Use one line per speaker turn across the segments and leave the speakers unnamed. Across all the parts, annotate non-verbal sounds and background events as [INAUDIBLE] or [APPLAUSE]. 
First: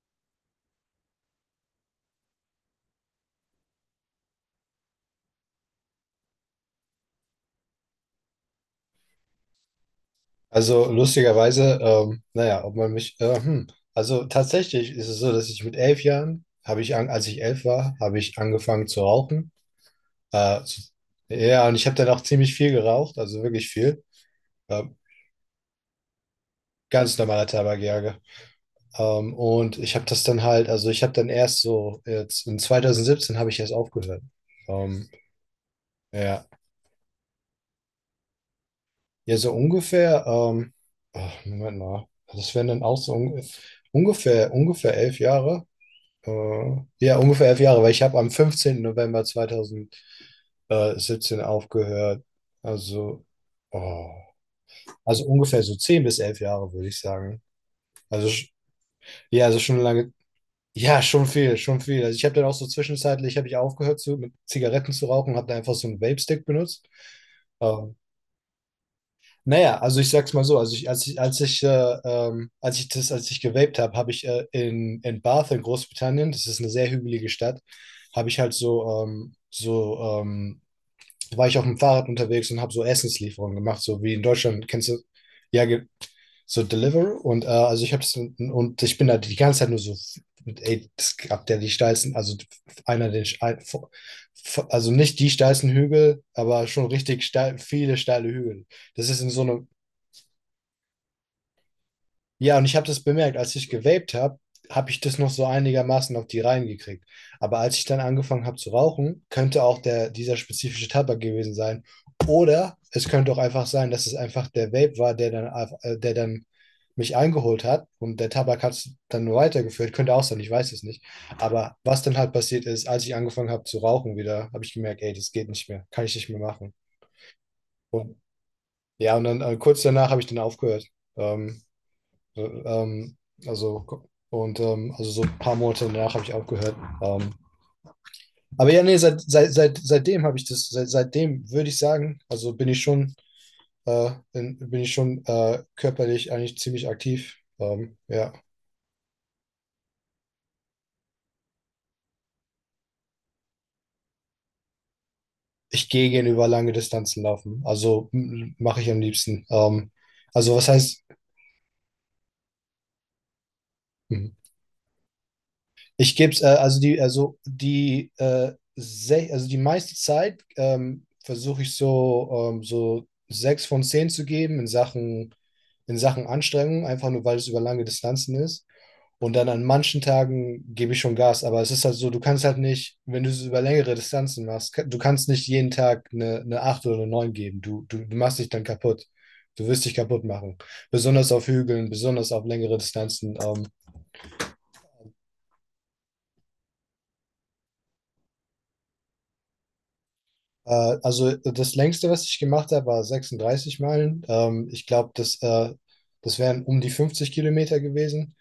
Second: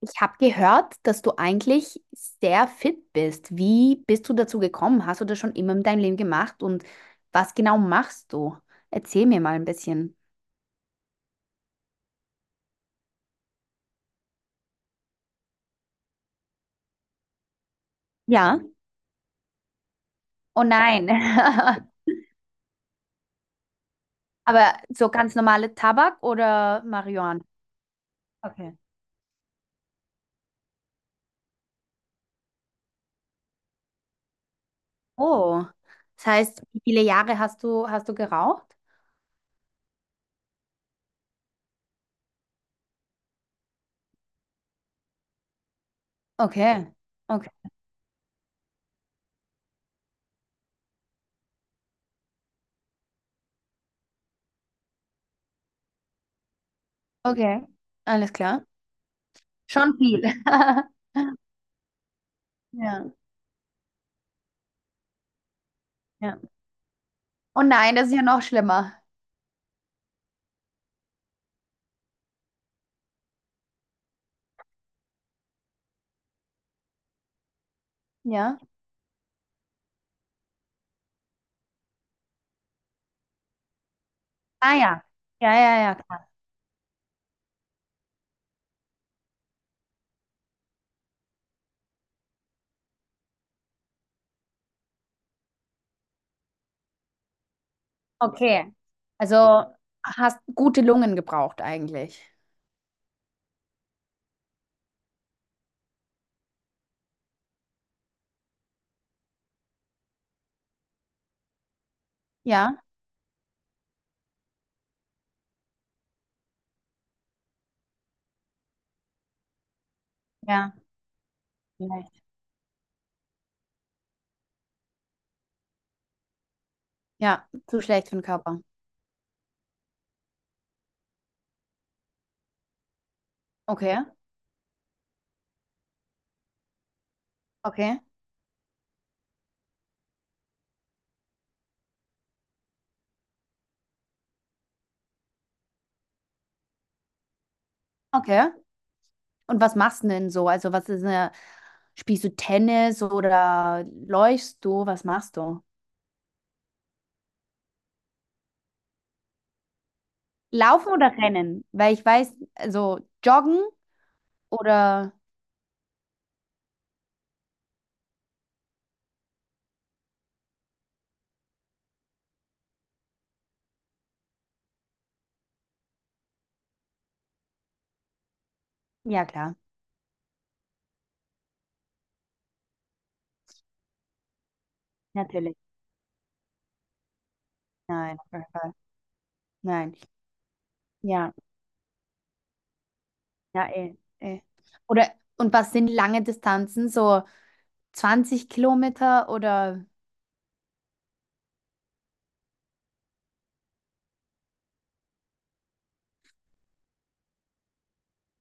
Ich habe gehört, dass du eigentlich sehr fit bist. Wie bist du dazu gekommen? Hast du das schon immer in deinem Leben gemacht? Und was genau machst du? Erzähl mir mal ein bisschen.
Also lustigerweise, naja, ob man mich, Also tatsächlich ist es so, dass ich mit 11 Jahren, als ich 11 war, habe ich
Ja.
angefangen zu rauchen.
Oh
Äh, zu,
nein.
ja, und ich habe dann
[LAUGHS]
auch ziemlich viel geraucht, also wirklich viel.
Aber
Äh,
so ganz normale Tabak oder
ganz
Marihuana?
normaler Tabakjäger.
Okay.
Und ich habe das dann halt, also ich habe dann erst so, jetzt in 2017 habe ich erst aufgehört. Ähm,
Oh. Das
ja,
heißt, wie viele Jahre hast du geraucht?
ja, so ungefähr, ach, Moment mal, das wären dann auch ungefähr ungefähr 11 Jahre.
Okay.
Ja, ungefähr
Okay.
11 Jahre, weil ich habe am 15. November 2017 aufgehört. Also, oh, also ungefähr so 10 bis 11 Jahre, würde ich sagen.
Okay.
Also,
Alles
sch-
klar.
ja, also schon
Schon
lange,
viel. [LAUGHS]
ja, schon viel, schon viel. Also ich habe dann auch so
Ja,
zwischenzeitlich, habe ich aufgehört zu, mit Zigaretten zu rauchen, habe dann einfach so einen
ja.
Vape-Stick benutzt.
Oh
Ähm,
nein, das ist ja noch schlimmer.
Naja, also ich sag's mal so, also ich, als ich das, als ich gewaped habe, habe ich in Bath in Großbritannien, das ist eine sehr hügelige Stadt, habe ich halt
Ja.
so, so, war ich auf dem Fahrrad unterwegs und habe so Essenslieferungen gemacht, so wie in Deutschland,
Ah
kennst du,
ja. Ja,
ja,
ja, ja.
so Deliveroo und also ich habe das und ich bin da die ganze Zeit nur so, ey, das gab der die steilsten, also einer der, ein- vor- vor- also nicht die steilsten Hügel, aber schon richtig steil, viele steile Hügel.
Okay.
Das ist in so
Also
einem.
hast gute Lungen gebraucht eigentlich.
Ja, und ich habe das bemerkt, als ich gewaped habe, habe ich das noch so einigermaßen auf die Reihen gekriegt. Aber als ich dann angefangen habe zu rauchen, könnte auch der, dieser spezifische Tabak gewesen sein.
Ja,
Oder es könnte auch einfach sein, dass es einfach der Vape war, der dann, der dann mich eingeholt hat und der Tabak hat es dann nur weitergeführt. Könnte auch sein, ich weiß
ja,
es nicht. Aber was dann
vielleicht.
halt passiert ist, als ich angefangen habe zu rauchen wieder, habe ich gemerkt, ey, das geht nicht mehr, kann ich nicht mehr machen.
Ja, zu schlecht für
Und
den Körper.
ja, und dann kurz danach habe ich dann aufgehört. Ähm, äh, Ähm, also,
Okay,
also so ein paar Monate danach habe ich aufgehört. Ähm,
okay,
aber ja, nee, seitdem habe ich das, seitdem würde ich sagen, also bin ich schon, bin ich schon körperlich eigentlich ziemlich aktiv. Ja.
okay. Und was machst du denn so? Also was ist spielst du Tennis oder läufst du? Was machst du?
Ich gehe gerne über lange Distanzen laufen. Also mache ich am liebsten. Also was
Laufen
heißt,
oder rennen? Weil ich weiß, also joggen
hm,
oder
Ich gebe es, also die meiste Zeit versuche ich so, so 6 von 10 zu geben in Sachen Anstrengung, einfach nur weil es über lange Distanzen ist.
ja
Und dann
klar,
an manchen Tagen gebe ich schon Gas, aber es ist halt so, du kannst halt nicht, wenn du es über längere Distanzen machst, du kannst nicht
natürlich.
jeden Tag eine 8 oder eine 9 geben. Du
Nein, auf
machst
jeden
dich dann
Fall.
kaputt. Du wirst dich
Nein.
kaputt machen. Besonders
Ja,
auf Hügeln, besonders auf längere Distanzen.
ja, eh, eh. Oder und was sind lange Distanzen? So 20 Kilometer oder
Das längste, was ich gemacht habe, war 36 Meilen. Ich glaube, das wären um die 50 Kilometer gewesen.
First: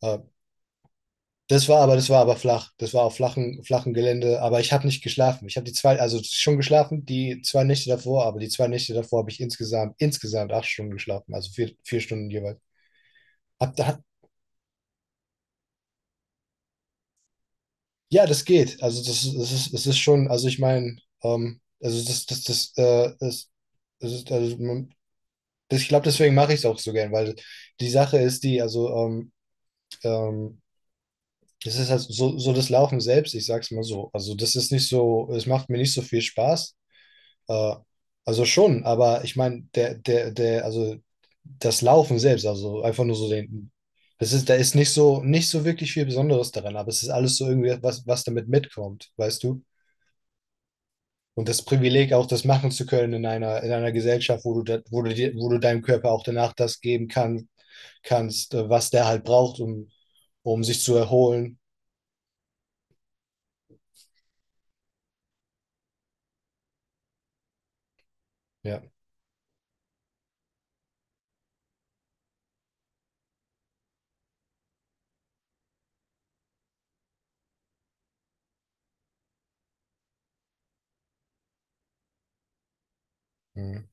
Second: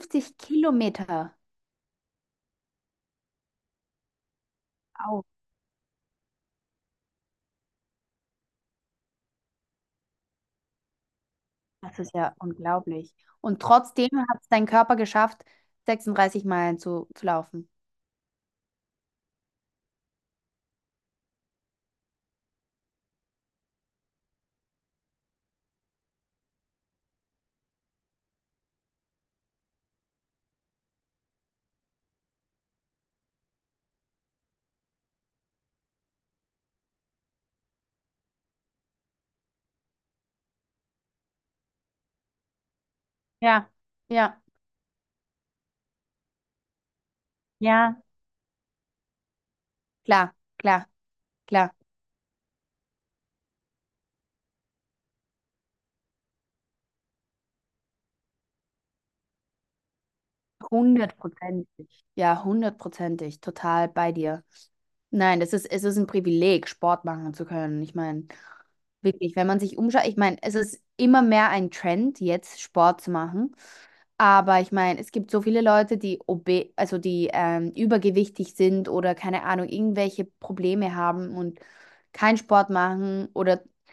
Äh,
Kilometer.
das war aber flach. Das war auf flachen, flachen Gelände. Aber ich habe nicht
Au,
geschlafen. Ich habe die zwei, also schon geschlafen, die 2 Nächte davor, aber die 2 Nächte davor habe ich insgesamt 8 Stunden geschlafen, also vier,
das
vier
ist
Stunden
ja
jeweils.
unglaublich. Und
Hab, hab,
trotzdem hat es dein Körper geschafft, 36 Meilen zu laufen.
ja, das geht. Das ist schon, also ich meine, das, das ist, also man, das, ich glaube, deswegen mache ich es auch so gern, weil die Sache ist die, ähm, das ist halt so, so das Laufen selbst, ich sag's mal so. Also das ist nicht so, es macht mir nicht so viel Spaß. Äh, also schon, aber ich meine, der, der, der, also das Laufen selbst, also einfach nur so
Ja,
den, das
ja,
ist, da ist nicht so, nicht so wirklich viel Besonderes daran, aber es ist alles so irgendwie
ja,
was, was damit mitkommt, weißt du?
klar, klar,
Und das
klar.
Privileg auch das machen zu können in einer Gesellschaft, wo du, da, wo, du dir, wo du deinem Körper auch danach das geben kann, kannst, was der halt braucht, um, um sich zu erholen.
Hundertprozentig. Ja, hundertprozentig. Total bei dir. Nein, das ist, es ist ein Privileg, Sport machen zu können. Ich meine,
Ja.
wirklich, wenn man sich umschaut, ich meine, es ist immer mehr ein Trend, jetzt Sport zu machen. Aber ich meine, es gibt so viele Leute, also die übergewichtig sind oder keine Ahnung, irgendwelche Probleme haben und keinen Sport machen oder
Mhm.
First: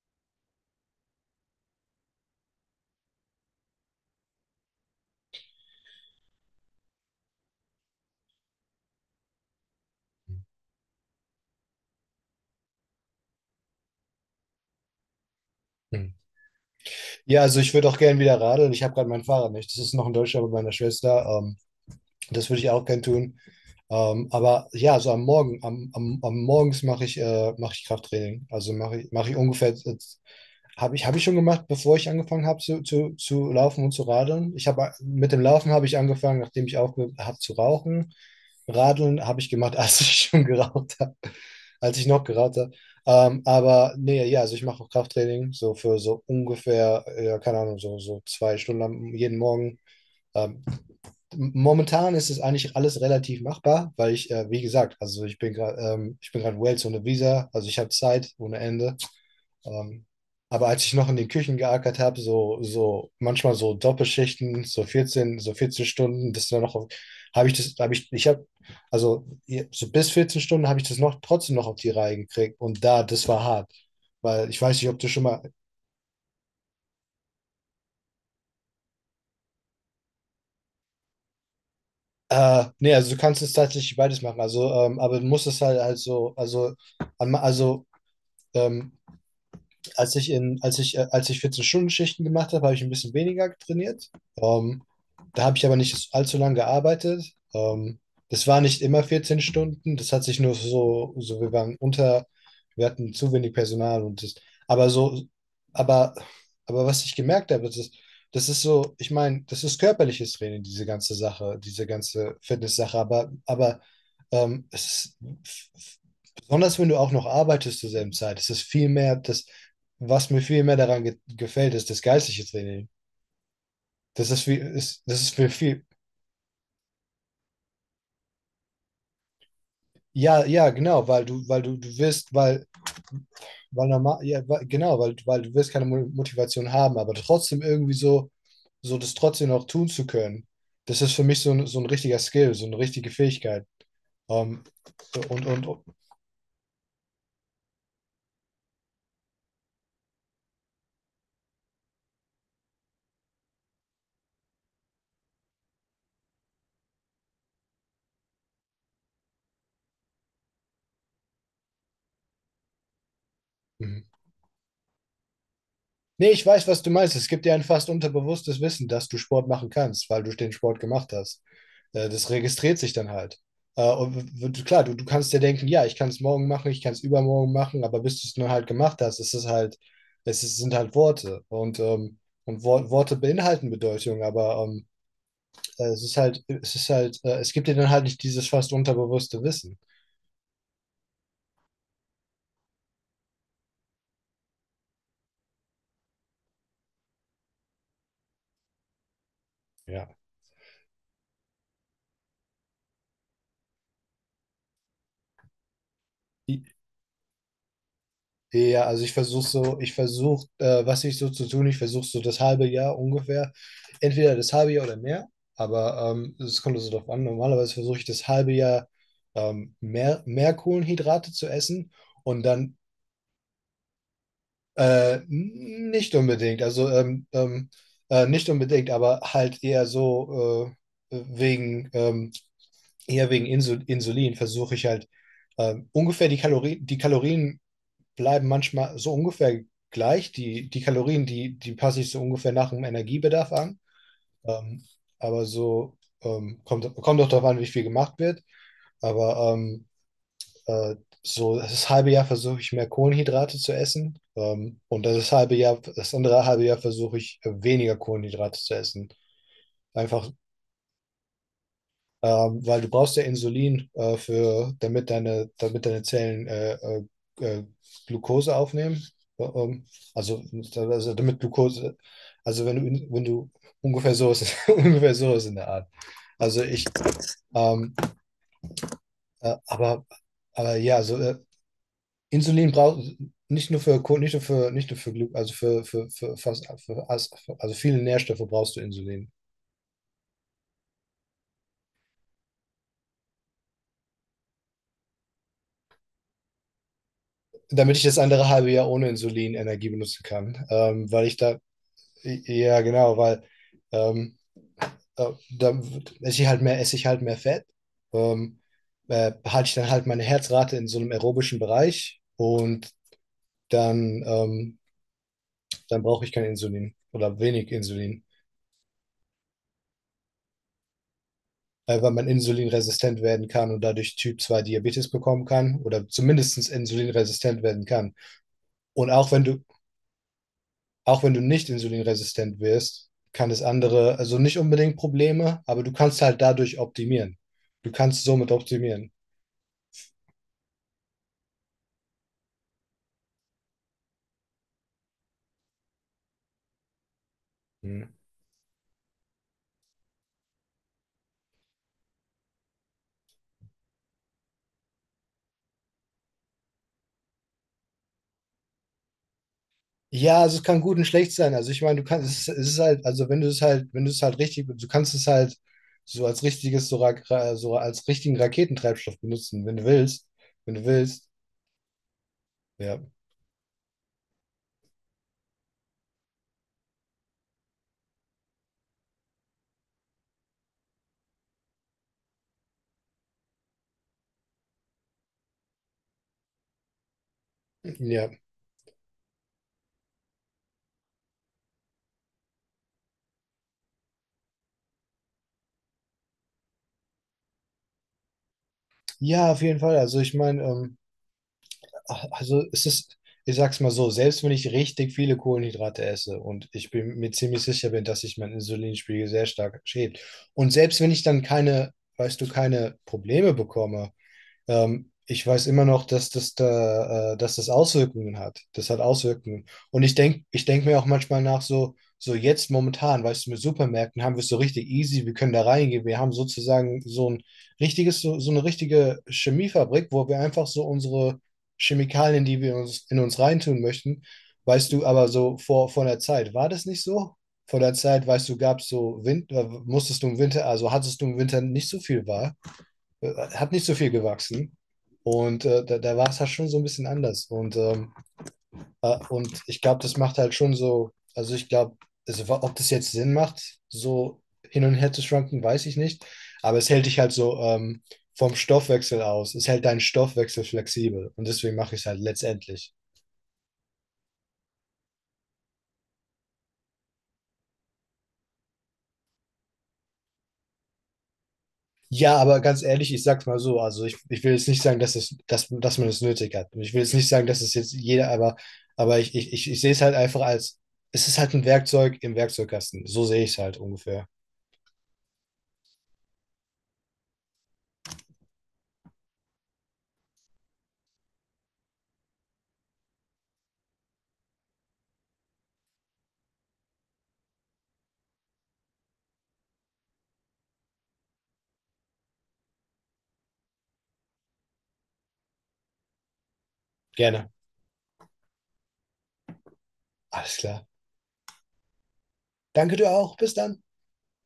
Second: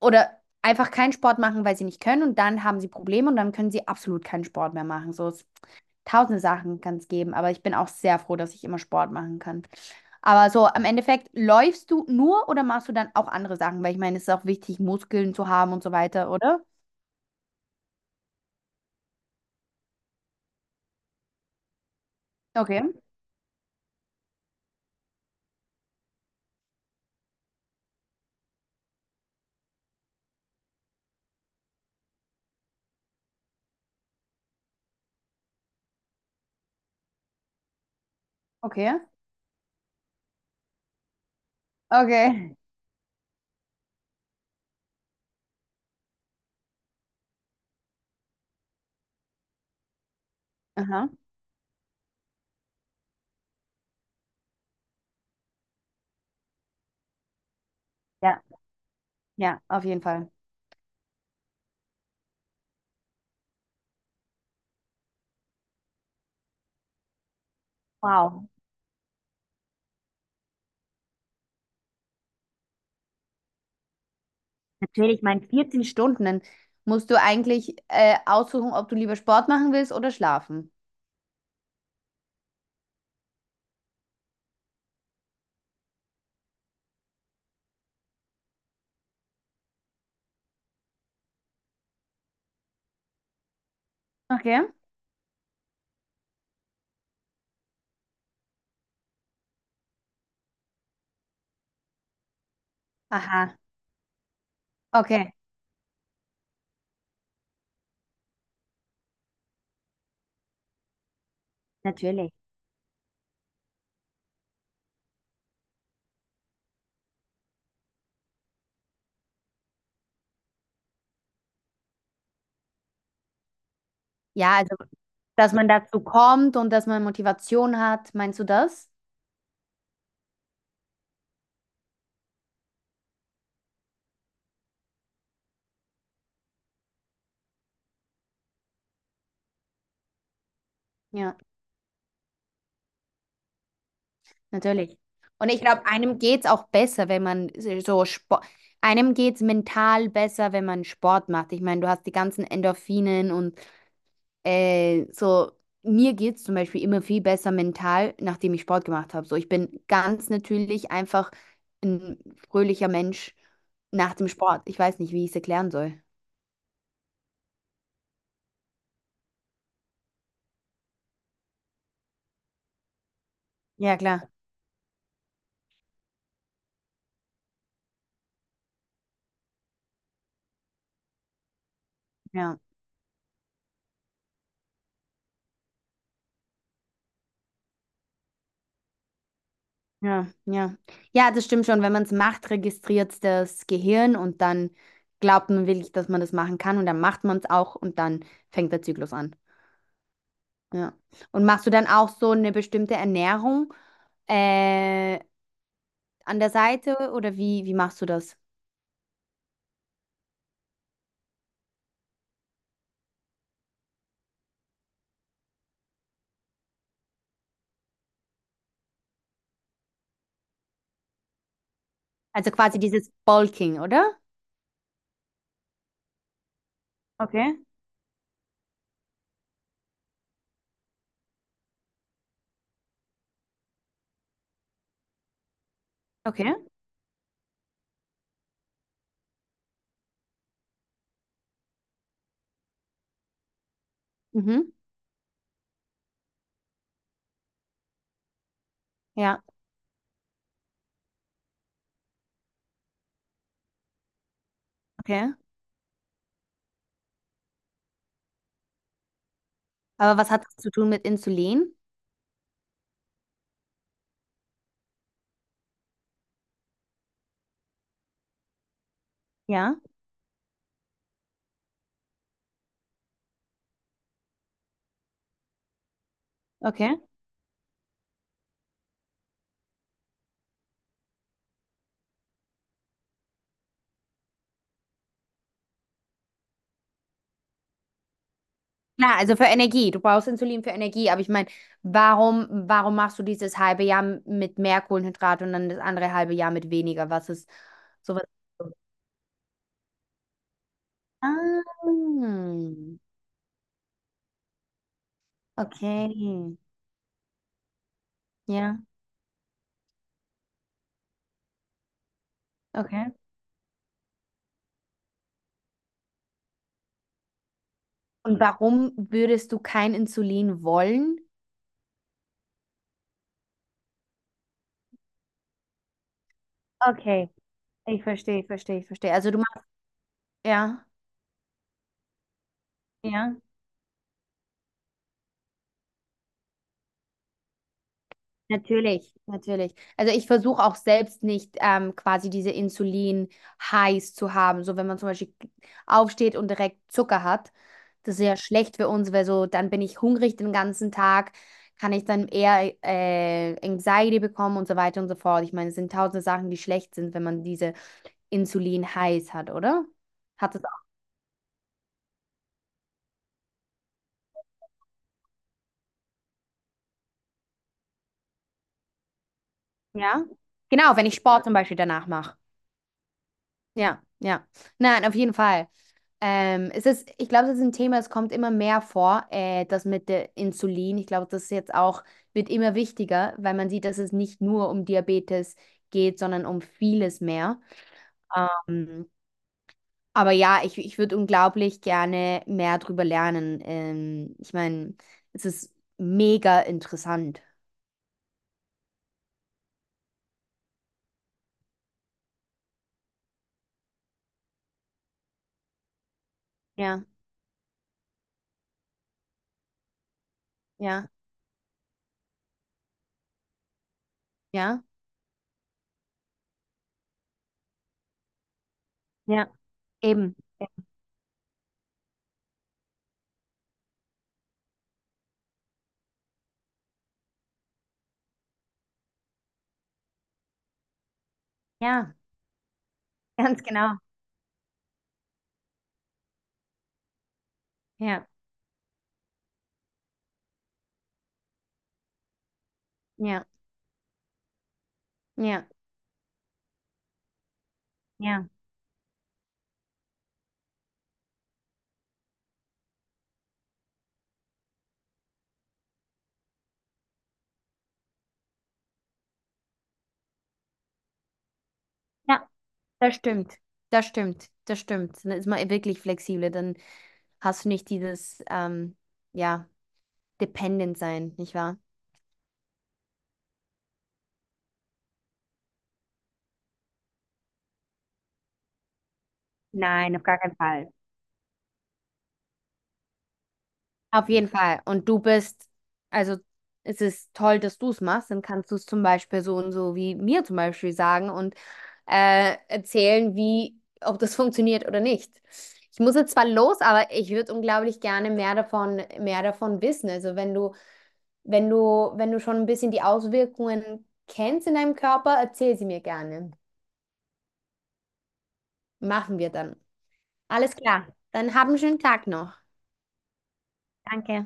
oder einfach keinen Sport machen, weil sie nicht können und dann haben sie Probleme und dann können sie absolut keinen Sport mehr machen. So tausende Sachen kann es geben, aber ich bin auch sehr froh, dass ich immer Sport machen kann. Aber so im Endeffekt, läufst du nur oder machst du dann auch andere Sachen? Weil ich meine, es ist auch wichtig, Muskeln zu haben und so
Mhm.
weiter, oder?
Ja, also ich würde auch gerne wieder radeln. Ich habe gerade mein Fahrrad nicht. Das ist noch in Deutschland bei meiner Schwester. Das würde ich
Okay,
auch gerne tun. Aber ja, so am Morgen, am Morgens mache ich, mach ich Krafttraining. Also mache ich, mach ich ungefähr habe ich, hab ich schon gemacht, bevor ich angefangen habe zu, laufen und zu radeln. Ich habe mit dem Laufen habe ich angefangen, nachdem ich aufgehört habe zu rauchen.
okay,
Radeln habe ich gemacht, [LAUGHS] als ich schon geraucht habe, als ich noch
okay.
geraucht habe. Aber nee, ja, also ich mache auch Krafttraining, so für so ungefähr, ja, keine Ahnung, so, so 2 Stunden jeden Morgen. Ähm,
Aha.
momentan ist es eigentlich alles relativ machbar, weil ich, wie gesagt, also ich bin gerade Wales ohne Visa, also ich habe Zeit
Ja,
ohne Ende.
ja, auf jeden
Ähm,
Fall.
aber als ich noch in den Küchen geackert habe, so, so manchmal so Doppelschichten, so 14, so 14 Stunden, das dann noch, habe ich das, habe ich, ich habe,
Wow.
also so bis 14 Stunden habe ich das noch trotzdem noch auf die Reihe gekriegt. Und da, das war hart. Weil ich weiß nicht, ob du
Natürlich, ich
schon
meine,
mal,
14 Stunden, dann musst du eigentlich aussuchen, ob du lieber Sport machen willst oder schlafen.
nee, also du kannst es tatsächlich beides machen. Also, aber du musst es halt, halt so, also, am- also, ähm, als ich in, als ich 14-Stunden-Schichten gemacht habe, habe ich ein bisschen weniger trainiert.
Okay.
Ähm, da habe ich aber nicht allzu lange gearbeitet. Ähm, das war nicht immer 14 Stunden. Das hat sich nur so, so wir waren unter, wir hatten zu wenig
Aha.
Personal und das, aber so,
Okay.
aber, aber was ich gemerkt habe, das ist so, ich meine, das ist körperliches Training, diese ganze Sache, diese
Natürlich.
ganze Fitness-Sache, aber es ist, besonders wenn du auch noch arbeitest zur selben Zeit, es ist viel mehr, das, was mir viel mehr daran ge gefällt, ist das geistliche Training. Das ist wie,
Ja, also,
ist, das ist mir
dass man
viel.
dazu kommt und dass man Motivation hat. Meinst du das?
Ja, ja, genau, weil du wirst, weil, weil normal, ja, weil, genau, weil, weil du wirst keine Motivation haben, aber trotzdem irgendwie so, so das trotzdem noch tun zu können. Das ist für
Ja,
mich so ein richtiger Skill, so eine richtige Fähigkeit. Ähm,
natürlich.
und,
Und ich
und, und,
glaube, einem geht's auch besser, wenn man so Sport, einem geht's mental besser, wenn man Sport macht. Ich meine, du hast die ganzen Endorphinen und so. Mir geht's zum Beispiel immer viel besser mental, nachdem ich Sport gemacht habe. So, ich bin ganz natürlich einfach ein fröhlicher Mensch
mhm.
nach dem Sport. Ich weiß nicht, wie ich es erklären soll.
Nee, ich weiß, was du meinst. Es gibt dir ein fast unterbewusstes Wissen, dass du Sport machen kannst, weil du den Sport gemacht hast. Das registriert sich dann halt. Äh,
Ja,
und
klar.
klar, du kannst dir denken, ja, ich kann es morgen machen, ich kann es übermorgen machen, aber bis du es nur halt gemacht hast, ist es halt, es ist, sind halt Worte. Und, ähm,
Ja.
und Worte beinhalten Bedeutung, aber es ist halt, es ist halt, es gibt dir dann halt nicht dieses fast unterbewusste Wissen.
Ja, ja. Ja, das stimmt schon. Wenn man es macht, registriert das Gehirn und dann glaubt man wirklich, dass man das machen kann und dann macht man es auch und dann fängt der Zyklus an.
Ja.
Ja. Und machst du dann auch so eine bestimmte Ernährung äh, an der Seite oder wie machst du das?
Ja, also ich versuche so, ich versuche, was ich so zu tun, ich versuche so das halbe Jahr ungefähr, entweder das halbe Jahr oder mehr, aber es kommt also darauf an. Normalerweise versuche ich das halbe Jahr mehr, mehr Kohlenhydrate zu essen und
Also
dann
quasi dieses Bulking, oder?
nicht unbedingt, also
Okay,
nicht unbedingt, aber halt eher so äh, wegen, ähm, eher wegen Insulin versuche ich halt ungefähr
okay,
Die Kalorien bleiben manchmal so ungefähr gleich. Die, die Kalorien, die, die passe ich so ungefähr nach dem Energiebedarf an.
mhm,
Ähm, aber so kommt, kommt auch darauf an, wie viel gemacht wird.
ja.
Aber ähm, äh, so das halbe Jahr versuche ich mehr Kohlenhydrate zu essen. Und
Okay.
das halbe Jahr, das andere halbe Jahr versuche ich weniger Kohlenhydrate zu essen.
Aber
Einfach
was hat das zu tun mit Insulin?
weil du brauchst ja Insulin, für, damit deine Zellen äh, Glucose aufnehmen. Äh,
Ja.
Ähm, Also, also damit Glucose, also wenn du, wenn du ungefähr so ist, [LAUGHS] ungefähr so ist in der Art. Also ich,
Okay.
ähm, äh, aber, aber ja, also Insulin braucht nicht nur für nicht nur für Glu also für, für fast für, also viele Nährstoffe brauchst du
Klar,
Insulin.
also für Energie. Du brauchst Insulin für Energie, aber ich meine, warum machst du dieses halbe Jahr mit mehr Kohlenhydrate und dann das andere halbe Jahr mit weniger? Was ist
Damit ich das
sowas?
andere halbe Jahr ohne Insulin Energie benutzen kann, weil ich da.
Ah,
Ja, genau, weil ähm, äh, da esse ich
okay.
halt mehr, esse ich halt mehr Fett, ähm,
Ja,
halte ich dann halt meine Herzrate in so einem aerobischen Bereich und
okay.
dann, dann brauche ich kein Insulin oder wenig Insulin,
Und warum würdest du kein Insulin wollen?
weil man insulinresistent werden kann und dadurch Typ 2 Diabetes bekommen kann oder zumindest
Okay,
insulinresistent werden
ich
kann.
verstehe, ich verstehe, ich
Und
verstehe. Also du machst, ja,
auch wenn du nicht insulinresistent wirst,
ja.
kann es andere, also nicht unbedingt Probleme, aber du kannst halt dadurch optimieren. Du kannst somit optimieren.
Natürlich, natürlich. Also ich versuche auch selbst nicht quasi diese Insulin-Highs zu haben. So wenn man zum Beispiel aufsteht und direkt Zucker hat,
Hm.
das ist ja schlecht für uns, weil so dann bin ich hungrig den ganzen Tag, kann ich dann eher Anxiety bekommen und so weiter und so fort. Ich meine, es sind tausende Sachen, die schlecht sind, wenn man diese Insulin-Highs hat, oder?
Ja,
Hat
also es
es
kann
auch,
gut und schlecht sein. Also ich meine, du kannst, es ist halt, also wenn du es halt, wenn du es halt richtig, du kannst es halt so als richtiges, so, so als richtigen Raketentreibstoff benutzen, wenn du
ja?
willst. Wenn du
Genau, wenn ich
willst.
Sport zum Beispiel danach mache.
Ja.
Ja, ja. Nein, auf jeden Fall. Es ist, ich glaube, das ist ein Thema, das kommt immer mehr vor, das mit der Insulin. Ich glaube, das ist jetzt auch, wird immer wichtiger, weil man sieht, dass es nicht nur um Diabetes geht, sondern um vieles mehr.
Ja.
Ähm, aber ja, ich würde unglaublich gerne mehr drüber lernen. Ich meine, es ist mega interessant.
Ja, auf jeden Fall. Also ich meine, ach, also es ist, ich sag's mal so, selbst wenn ich richtig viele Kohlenhydrate esse und ich
Ja,
bin mir ziemlich sicher bin, dass sich mein Insulinspiegel sehr stark schäbt. Und selbst
ja,
wenn ich dann keine, weißt du, keine Probleme bekomme,
ja,
Ich weiß immer noch, dass das da, dass das Auswirkungen hat. Das hat
ja,
Auswirkungen. Und ich
eben.
denke, ich denk mir auch manchmal nach, so, so jetzt momentan, weißt du, mit Supermärkten haben wir es so richtig easy, wir können da reingehen. Wir haben sozusagen so ein richtiges, so, so eine richtige Chemiefabrik, wo wir einfach so unsere
Ja,
Chemikalien, die wir uns in uns
[LAUGHS] ganz
reintun
genau.
möchten, weißt du, aber so vor, vor der Zeit, war das nicht so? Vor der Zeit,
Ja,
weißt du, gab es so Wind, musstest du im Winter, also hattest du im Winter nicht so viel Wahl?
ja,
Hat nicht so viel gewachsen. Und
ja,
da, da war es halt schon so ein bisschen anders. Und,
ja.
ich glaube, das macht halt schon so, also ich glaube, also, ob das jetzt Sinn macht, so hin und her zu schwanken, weiß ich nicht. Aber es hält dich halt so vom Stoffwechsel aus. Es hält deinen Stoffwechsel flexibel. Und deswegen mache ich es halt
Ja.
letztendlich.
Das stimmt, das stimmt, das stimmt. Dann ist man wirklich flexibel, dann hast du nicht dieses, ja, dependent sein, nicht wahr?
Ja, aber ganz ehrlich, ich sag's mal so, also ich will jetzt nicht sagen, dass es, dass, dass man es nötig hat. Und ich will jetzt nicht sagen, dass es jetzt jeder, aber ich, sehe es halt
Nein, auf gar
einfach
keinen
als,
Fall.
es ist halt ein Werkzeug im Werkzeugkasten. So sehe ich es halt ungefähr.
Auf jeden Fall. Und du bist, also es ist toll, dass du es machst, dann kannst du es zum Beispiel so und so wie mir zum Beispiel sagen und erzählen, ob das [LAUGHS] funktioniert oder nicht. Ich muss jetzt zwar los, aber ich würde unglaublich gerne mehr davon wissen. Also wenn du schon ein bisschen die Auswirkungen kennst in deinem Körper, erzähl sie mir gerne.
Gerne.
Machen wir dann.
Alles
Alles
klar.
klar. Dann hab einen schönen Tag noch.
Danke dir auch. Bis dann.
Danke.